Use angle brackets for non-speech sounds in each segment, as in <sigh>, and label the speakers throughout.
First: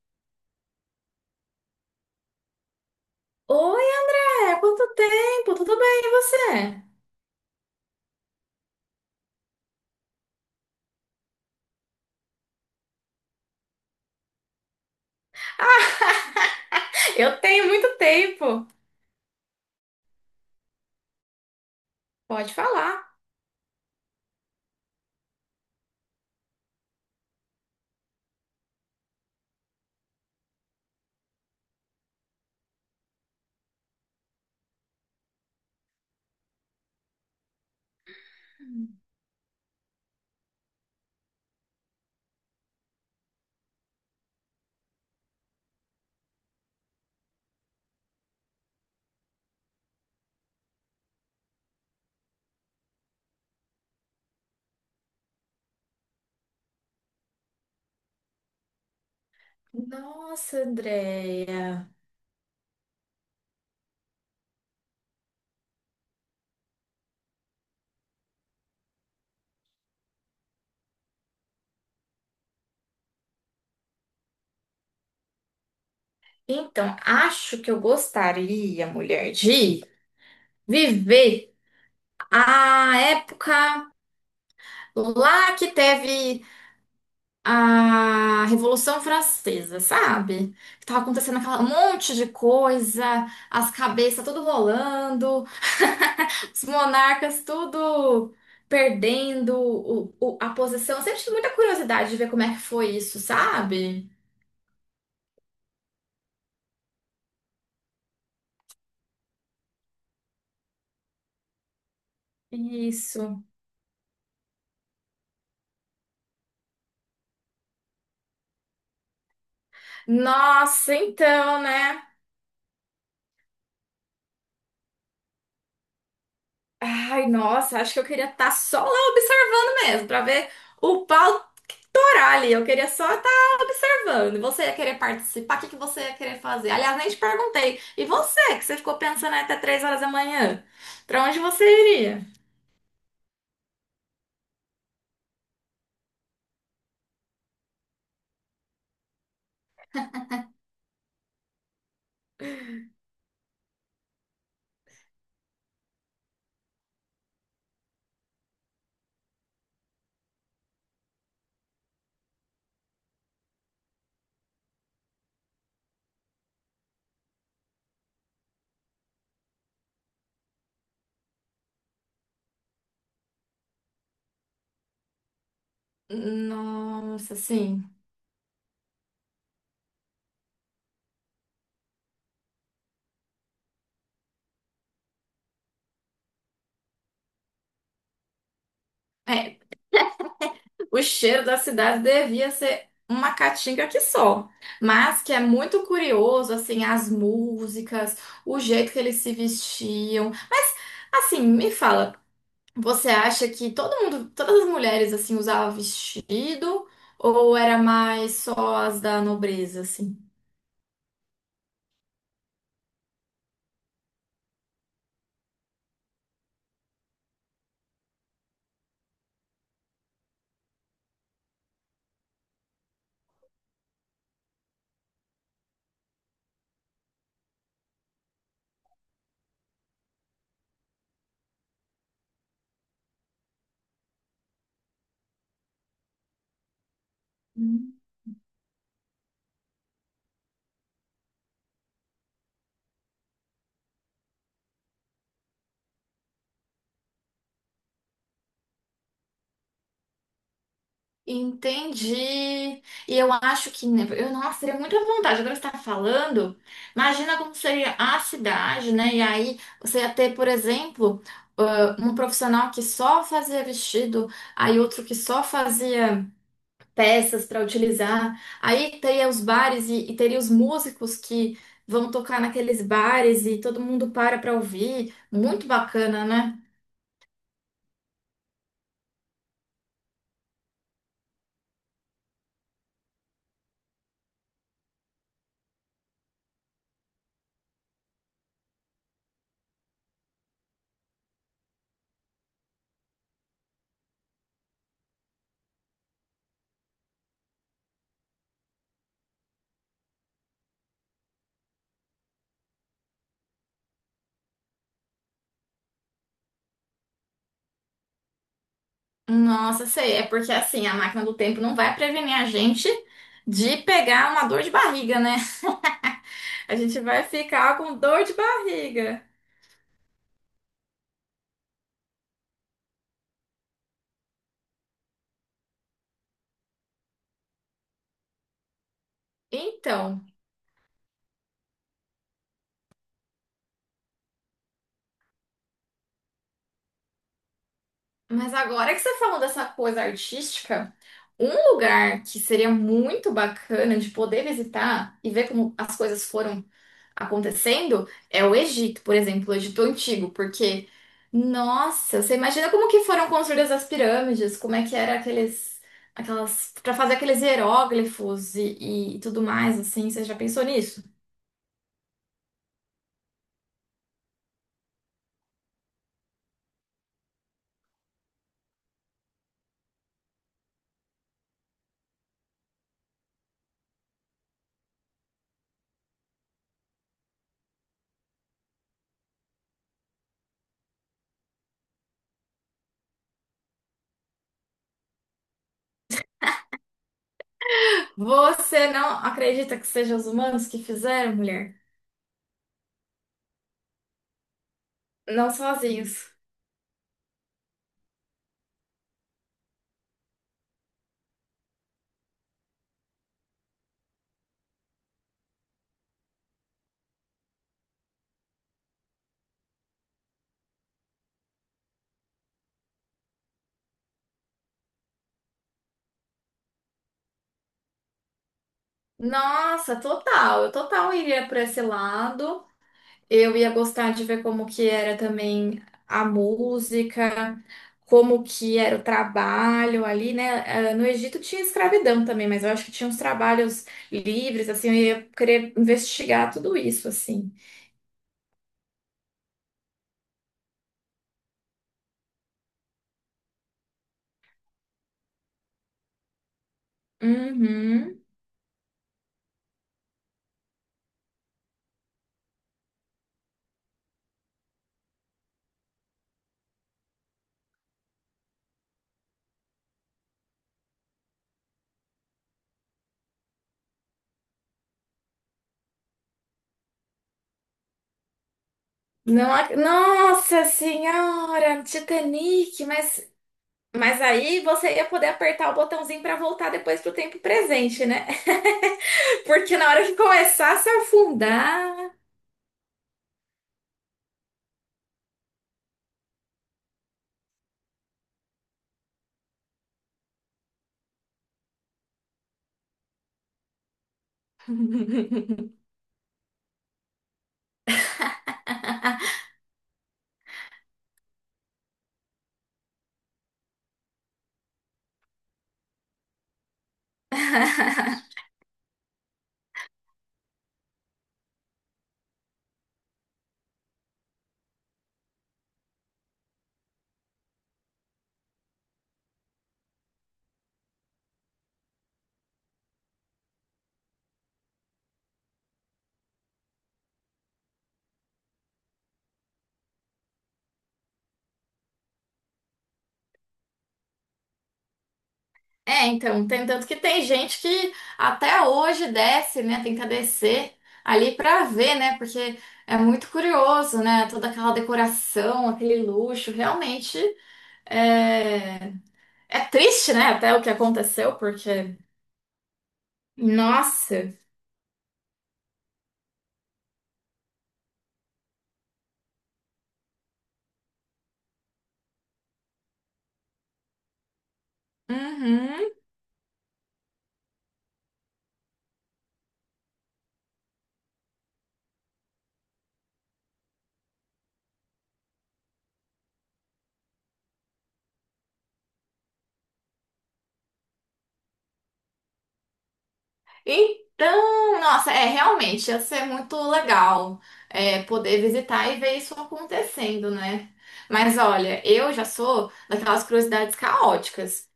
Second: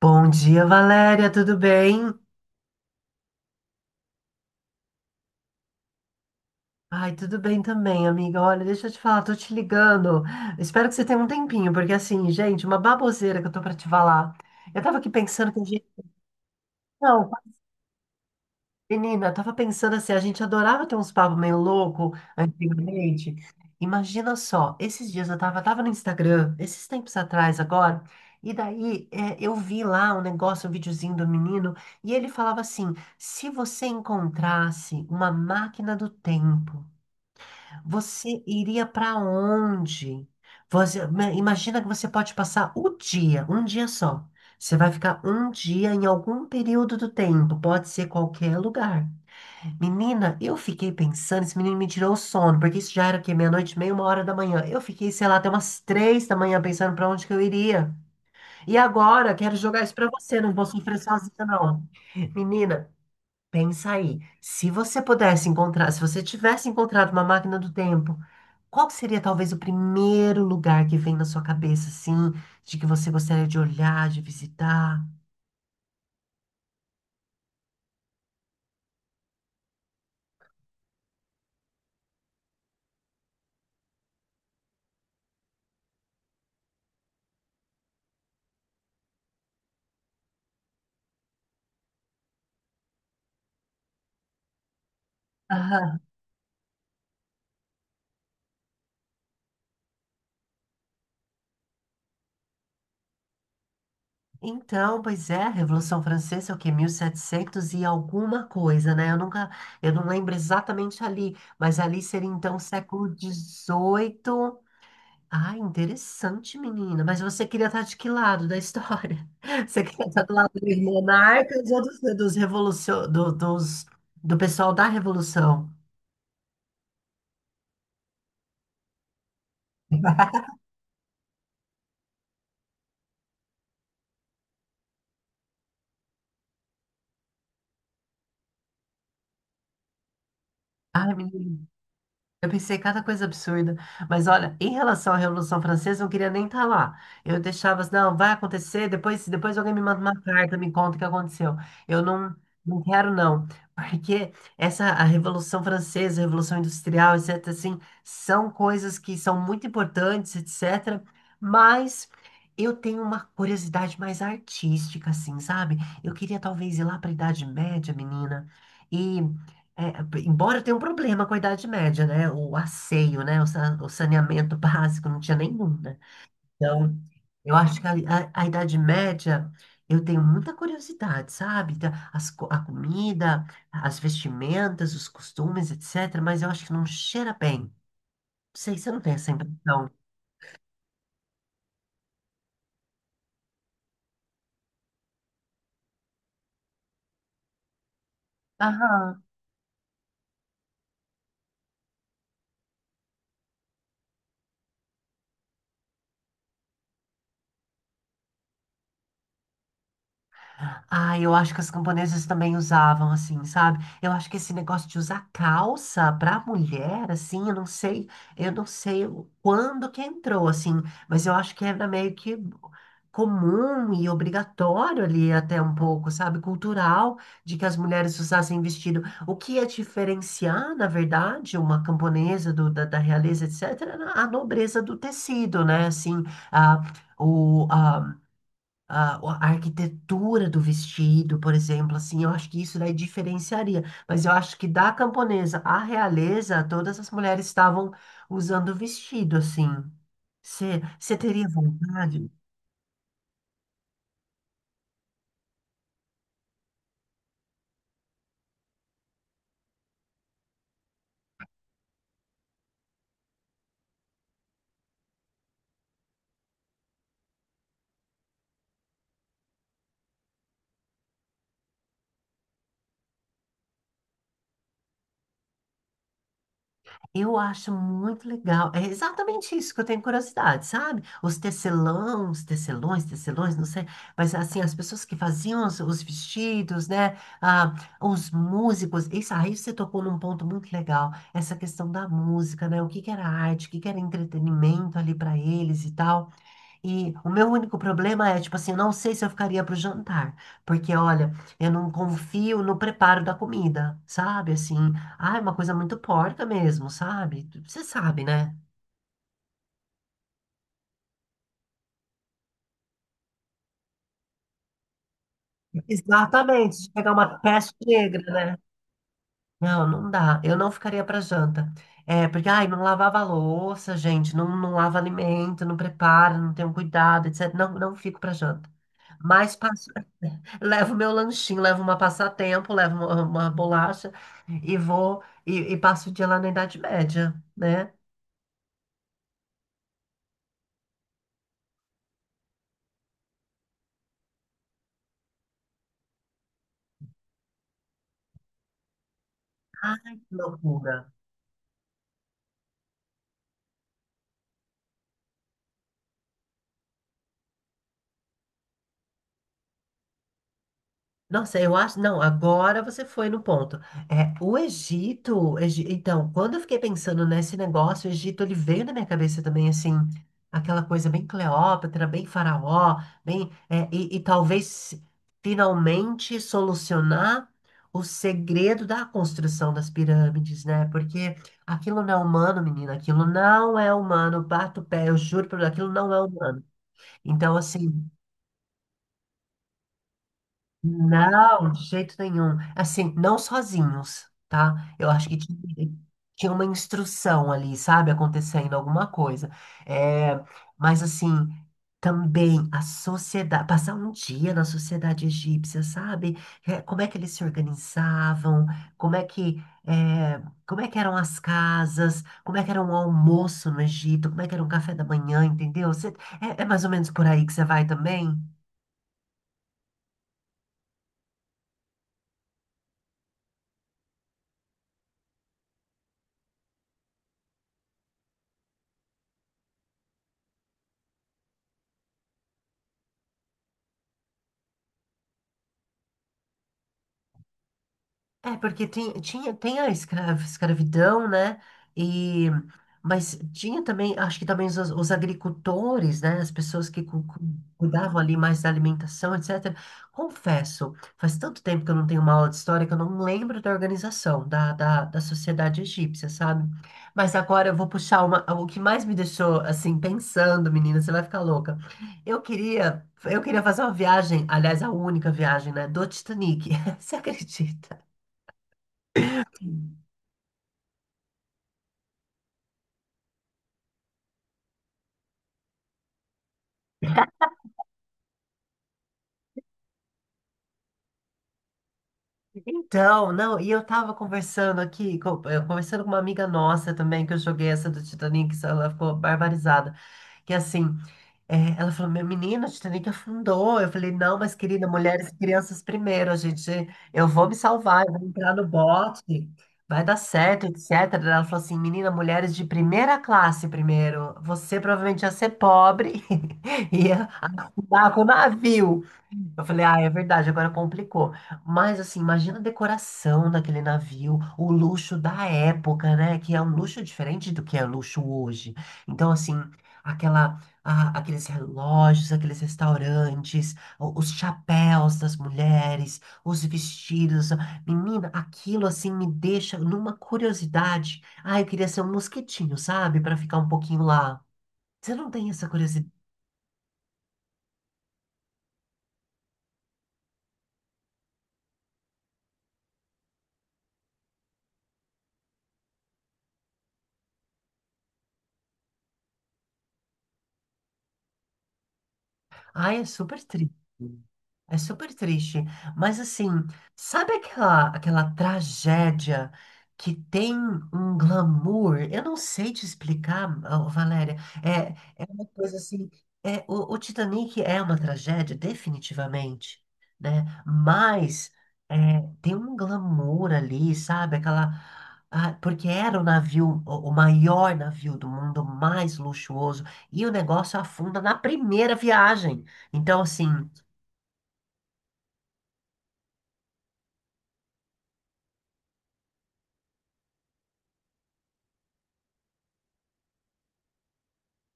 Speaker 1: Bom dia, Valéria, tudo bem?
Speaker 2: Oi, André, quanto tempo? Tudo bem, e você?
Speaker 1: Ai, tudo bem também, amiga. Olha, deixa eu te falar, tô te ligando. Espero que você tenha um tempinho, porque assim, gente, uma baboseira que eu tô pra te falar. Eu tava aqui pensando que
Speaker 2: Ah,
Speaker 1: a gente.
Speaker 2: <laughs>
Speaker 1: Não,
Speaker 2: eu tenho muito tempo.
Speaker 1: menina, eu tava pensando assim, a gente adorava ter uns papos meio louco
Speaker 2: Pode falar.
Speaker 1: antigamente. Imagina só, esses dias eu tava, no Instagram, esses tempos atrás agora, e daí eu vi lá um negócio, um videozinho do menino, e ele falava assim: se você encontrasse uma máquina do tempo, você iria pra onde? Você, imagina que você pode passar o dia, um dia só. Você vai ficar um dia em algum período do tempo, pode ser qualquer lugar. Menina, eu fiquei pensando, esse menino me tirou o sono, porque isso já era o quê? Meia-noite, e meia, 1 hora da manhã. Eu fiquei, sei lá, até umas 3 da manhã pensando pra onde que eu iria. E agora, quero jogar isso pra você, não
Speaker 2: Nossa,
Speaker 1: vou sofrer sozinha, não.
Speaker 2: Andréia.
Speaker 1: Menina, pensa aí. Se você pudesse encontrar, se você tivesse encontrado uma máquina do tempo, qual que seria talvez o primeiro lugar que vem na sua cabeça, assim, de que você gostaria de olhar, de visitar?
Speaker 2: Então, acho que eu gostaria, mulher, de viver a época lá que teve a Revolução Francesa, sabe? Que tava acontecendo aquela um monte de coisa, as cabeças tudo rolando, <laughs> os monarcas tudo perdendo a posição. Eu sempre tive muita curiosidade de ver como é que foi isso, sabe?
Speaker 1: Então, pois é, a Revolução Francesa é o quê? 1700 e setecentos e alguma coisa, né? Eu nunca, eu não lembro exatamente ali, mas ali seria então século
Speaker 2: Isso.
Speaker 1: XVIII. Ah, interessante, menina. Mas você queria estar de que lado da história? <laughs> Você queria estar do lado dos
Speaker 2: Nossa, então,
Speaker 1: monarcas ou dos,
Speaker 2: né?
Speaker 1: dos do pessoal da Revolução?
Speaker 2: Ai, nossa, acho que eu queria estar só lá observando mesmo, pra ver o pau torar ali. Eu queria só estar observando. Você ia querer participar? O que que você ia querer fazer? Aliás, nem te perguntei. E você, que você ficou pensando aí até 3 horas da manhã?
Speaker 1: Ai,
Speaker 2: Pra onde
Speaker 1: menina.
Speaker 2: você iria?
Speaker 1: Eu pensei cada coisa absurda, mas olha, em relação à Revolução Francesa, eu não queria nem estar lá. Eu deixava assim, não, vai acontecer, depois, depois alguém me manda uma carta, me conta o que aconteceu. Eu não, não quero, não. <laughs> Porque a Revolução Francesa, a Revolução Industrial, etc., assim, são coisas que são muito importantes, etc., mas eu tenho uma curiosidade mais artística, assim, sabe? Eu queria talvez ir lá para a Idade Média, menina, e embora tenha um problema com a Idade Média, né? O asseio, né? O saneamento <laughs> básico não tinha nenhum, né? Então,
Speaker 2: Nossa,
Speaker 1: eu acho
Speaker 2: sim.
Speaker 1: que a Idade Média, eu tenho muita curiosidade, sabe? A comida, as vestimentas, os costumes, etc. Mas eu acho que não cheira bem. Não sei, você não tem essa
Speaker 2: É,
Speaker 1: impressão?
Speaker 2: o cheiro da cidade devia ser uma caatinga que só. Mas que é muito curioso, assim, as músicas, o jeito que eles
Speaker 1: Aham.
Speaker 2: se vestiam. Mas, assim, me fala. Você acha que todo mundo, todas as mulheres assim usavam vestido ou era mais só as da nobreza assim?
Speaker 1: Ah, eu acho que as camponesas também usavam, assim, sabe? Eu acho que esse negócio de usar calça pra mulher, assim, eu não sei quando que entrou, assim, mas eu acho que era meio que comum e obrigatório ali até um pouco, sabe? Cultural, de que as mulheres usassem vestido. O que ia diferenciar, na verdade, uma camponesa da realeza, etc., era a nobreza do tecido, né? Assim, a, o,
Speaker 2: Hum.
Speaker 1: a a arquitetura do vestido, por exemplo, assim, eu acho que isso daí diferenciaria. Mas eu acho que da camponesa à realeza, todas as mulheres estavam usando vestido, assim. Você teria
Speaker 2: Entendi.
Speaker 1: vontade?
Speaker 2: E eu acho que, né, eu, nossa, teria muita vontade. Agora você está falando, imagina como seria a cidade, né? E aí você ia ter, por exemplo, ah, um profissional que só fazia vestido, aí outro que só fazia. Peças para utilizar. Aí teria os bares e teria os músicos que vão tocar naqueles bares e todo mundo para ouvir. Muito bacana, né?
Speaker 1: Eu acho muito legal. É exatamente isso que eu tenho curiosidade, sabe? Os tecelões, não sei, mas assim, as pessoas que faziam os vestidos, né? Ah, os músicos. Isso aí você tocou num ponto muito legal, essa questão da música, né? O que que era arte, o que que era entretenimento ali para eles e tal. E o meu único problema é, tipo assim, eu não sei se eu ficaria pro jantar, porque olha, eu não confio no preparo da comida, sabe? Assim, ah, é uma coisa muito porca mesmo, sabe? Você sabe, né?
Speaker 2: Nossa, sei, é porque assim, a máquina do tempo não vai prevenir a gente de pegar uma dor de barriga, né? <laughs> A
Speaker 1: Exatamente, de
Speaker 2: gente
Speaker 1: pegar
Speaker 2: vai
Speaker 1: uma peste
Speaker 2: ficar com
Speaker 1: negra,
Speaker 2: dor de
Speaker 1: né?
Speaker 2: barriga.
Speaker 1: Não, não dá. Eu não ficaria pra janta. É, porque, ai, não lavava a louça, gente, não, não lava alimento, não prepara, não tem um cuidado, etc. Não, não fico pra janta. Mas
Speaker 2: Então,
Speaker 1: levo meu lanchinho, levo uma passatempo, levo uma bolacha e vou e passo o dia lá na Idade Média, né?
Speaker 2: mas agora que você falou dessa coisa artística, um lugar que seria muito bacana de poder visitar e ver como as coisas foram acontecendo é o Egito, por exemplo, o Egito
Speaker 1: Ai,
Speaker 2: Antigo,
Speaker 1: que
Speaker 2: porque,
Speaker 1: loucura.
Speaker 2: nossa, você imagina como que foram construídas as pirâmides, como é que era aqueles, aquelas, para fazer aqueles hieróglifos e tudo mais, assim, você já pensou nisso?
Speaker 1: Nossa, eu acho. Não, agora você foi no ponto. É, o Egito, então, quando eu fiquei pensando nesse negócio, o Egito, ele veio na minha cabeça também, assim, aquela coisa bem Cleópatra, bem faraó, bem. E talvez finalmente solucionar o segredo da construção das pirâmides, né? Porque aquilo não é humano, menina, aquilo não é humano. Bato o pé, eu juro por Deus, aquilo não é humano. Então, assim.
Speaker 2: Você não acredita que sejam os humanos que fizeram,
Speaker 1: Não,
Speaker 2: mulher?
Speaker 1: de jeito nenhum. Assim, não sozinhos, tá? Eu acho que
Speaker 2: Não
Speaker 1: ti-
Speaker 2: sozinhos.
Speaker 1: tinha uma instrução ali, sabe? Acontecendo alguma coisa. É, mas assim, também a sociedade, passar um dia na sociedade egípcia, sabe? É, como é que eles se organizavam? Como é que, é, como é que eram as casas? Como é que era o almoço no Egito? Como é que era o café da manhã, entendeu? É mais ou menos por aí que você vai também?
Speaker 2: Nossa, total, eu total iria por esse lado. Eu ia gostar de ver como que era também a música, como que era o trabalho ali, né? Ah, no Egito tinha escravidão também, mas eu acho que tinha uns trabalhos livres, assim, eu ia querer investigar tudo isso, assim.
Speaker 1: É, porque tem, tinha, tem a escravidão, né? E, mas tinha também, acho que também os agricultores, né? As pessoas que cuidavam
Speaker 2: Uhum.
Speaker 1: ali mais da alimentação, etc. Confesso, faz tanto tempo que eu não tenho uma aula de história que eu não lembro da organização, da sociedade egípcia, sabe? Mas agora eu vou puxar uma, o que mais me deixou, assim, pensando, menina, você vai ficar louca. Eu queria fazer uma viagem, aliás, a única viagem, né? Do Titanic. <laughs> Você acredita?
Speaker 2: Não, nossa senhora, Titanic, mas aí você ia poder apertar o botãozinho para voltar depois pro tempo presente, né? <laughs> Porque na hora que começasse a afundar.
Speaker 1: Então, não, e eu tava conversando aqui, conversando com uma amiga nossa também, que eu joguei essa do Titanic, ela ficou barbarizada. Que assim, ela falou, meu menino, o Titanic afundou. Eu falei, não, mas querida, mulheres e crianças primeiro, a gente, eu vou me salvar, eu vou entrar no
Speaker 2: <laughs>
Speaker 1: bote, vai dar certo, etc. Ela falou assim, menina, mulheres de primeira classe primeiro, você provavelmente ia ser pobre <laughs> e ia afundar com o navio. Eu falei, ah, é verdade, agora complicou. Mas assim, imagina a decoração daquele navio, o luxo da época, né? Que é um luxo diferente do que é luxo hoje. Então, assim, aqueles relógios, aqueles restaurantes, os chapéus das mulheres, os vestidos. Menina, aquilo assim me deixa numa curiosidade. Ah, eu queria ser um mosquitinho, sabe? Pra ficar um pouquinho lá. Você não tem essa
Speaker 2: É,
Speaker 1: curiosidade?
Speaker 2: então, tem tanto que tem gente que até hoje desce, né? Tenta descer ali pra ver, né? Porque é muito curioso, né? Toda aquela decoração, aquele luxo, realmente é, é triste, né? Até o que aconteceu, porque
Speaker 1: Ah, é super triste.
Speaker 2: nossa.
Speaker 1: É super triste, mas assim, sabe aquela, aquela tragédia que tem um glamour? Eu não sei te explicar, ô, Valéria. É, é uma coisa
Speaker 2: Uhum.
Speaker 1: assim. É, o Titanic é uma tragédia, definitivamente, né? Mas é, tem um glamour ali, sabe? Aquela. Porque era o navio, o maior navio do mundo, o mais luxuoso, e o negócio afunda na primeira viagem. Então, assim.
Speaker 2: Então, nossa, é realmente ia ser muito legal é, poder visitar e ver isso acontecendo, né? Mas olha, eu já sou daquelas curiosidades caóticas.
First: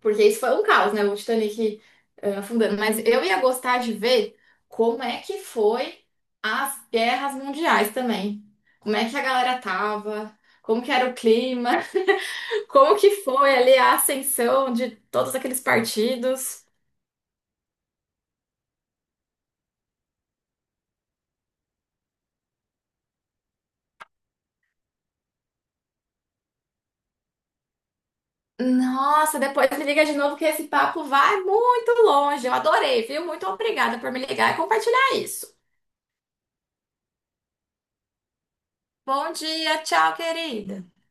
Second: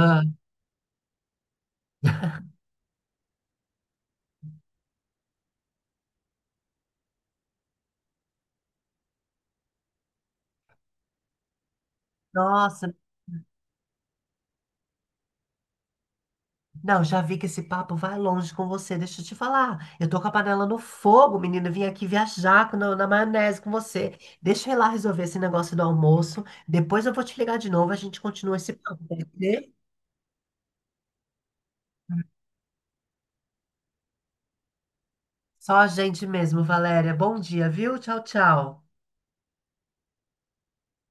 Speaker 2: Porque isso foi um caos, né? O Titanic afundando. Mas eu ia gostar de ver como é que foi as guerras mundiais também. Como é que a galera tava, como que era o clima, <laughs>
Speaker 1: Nossa,
Speaker 2: como que foi ali a ascensão de todos aqueles partidos.
Speaker 1: não, já vi que esse papo vai longe com você. Deixa eu te falar. Eu tô com a panela no fogo, menina. Vim aqui viajar na maionese com você. Deixa eu ir lá resolver esse negócio do almoço. Depois eu vou te ligar de novo. A gente continua esse papo, pode
Speaker 2: Nossa, depois
Speaker 1: ser?
Speaker 2: me liga de novo que esse papo vai muito longe. Eu adorei, viu? Muito obrigada por me ligar e compartilhar isso.
Speaker 1: Só a gente mesmo, Valéria. Bom dia, viu? Tchau, tchau.
Speaker 2: Bom dia, tchau, querida.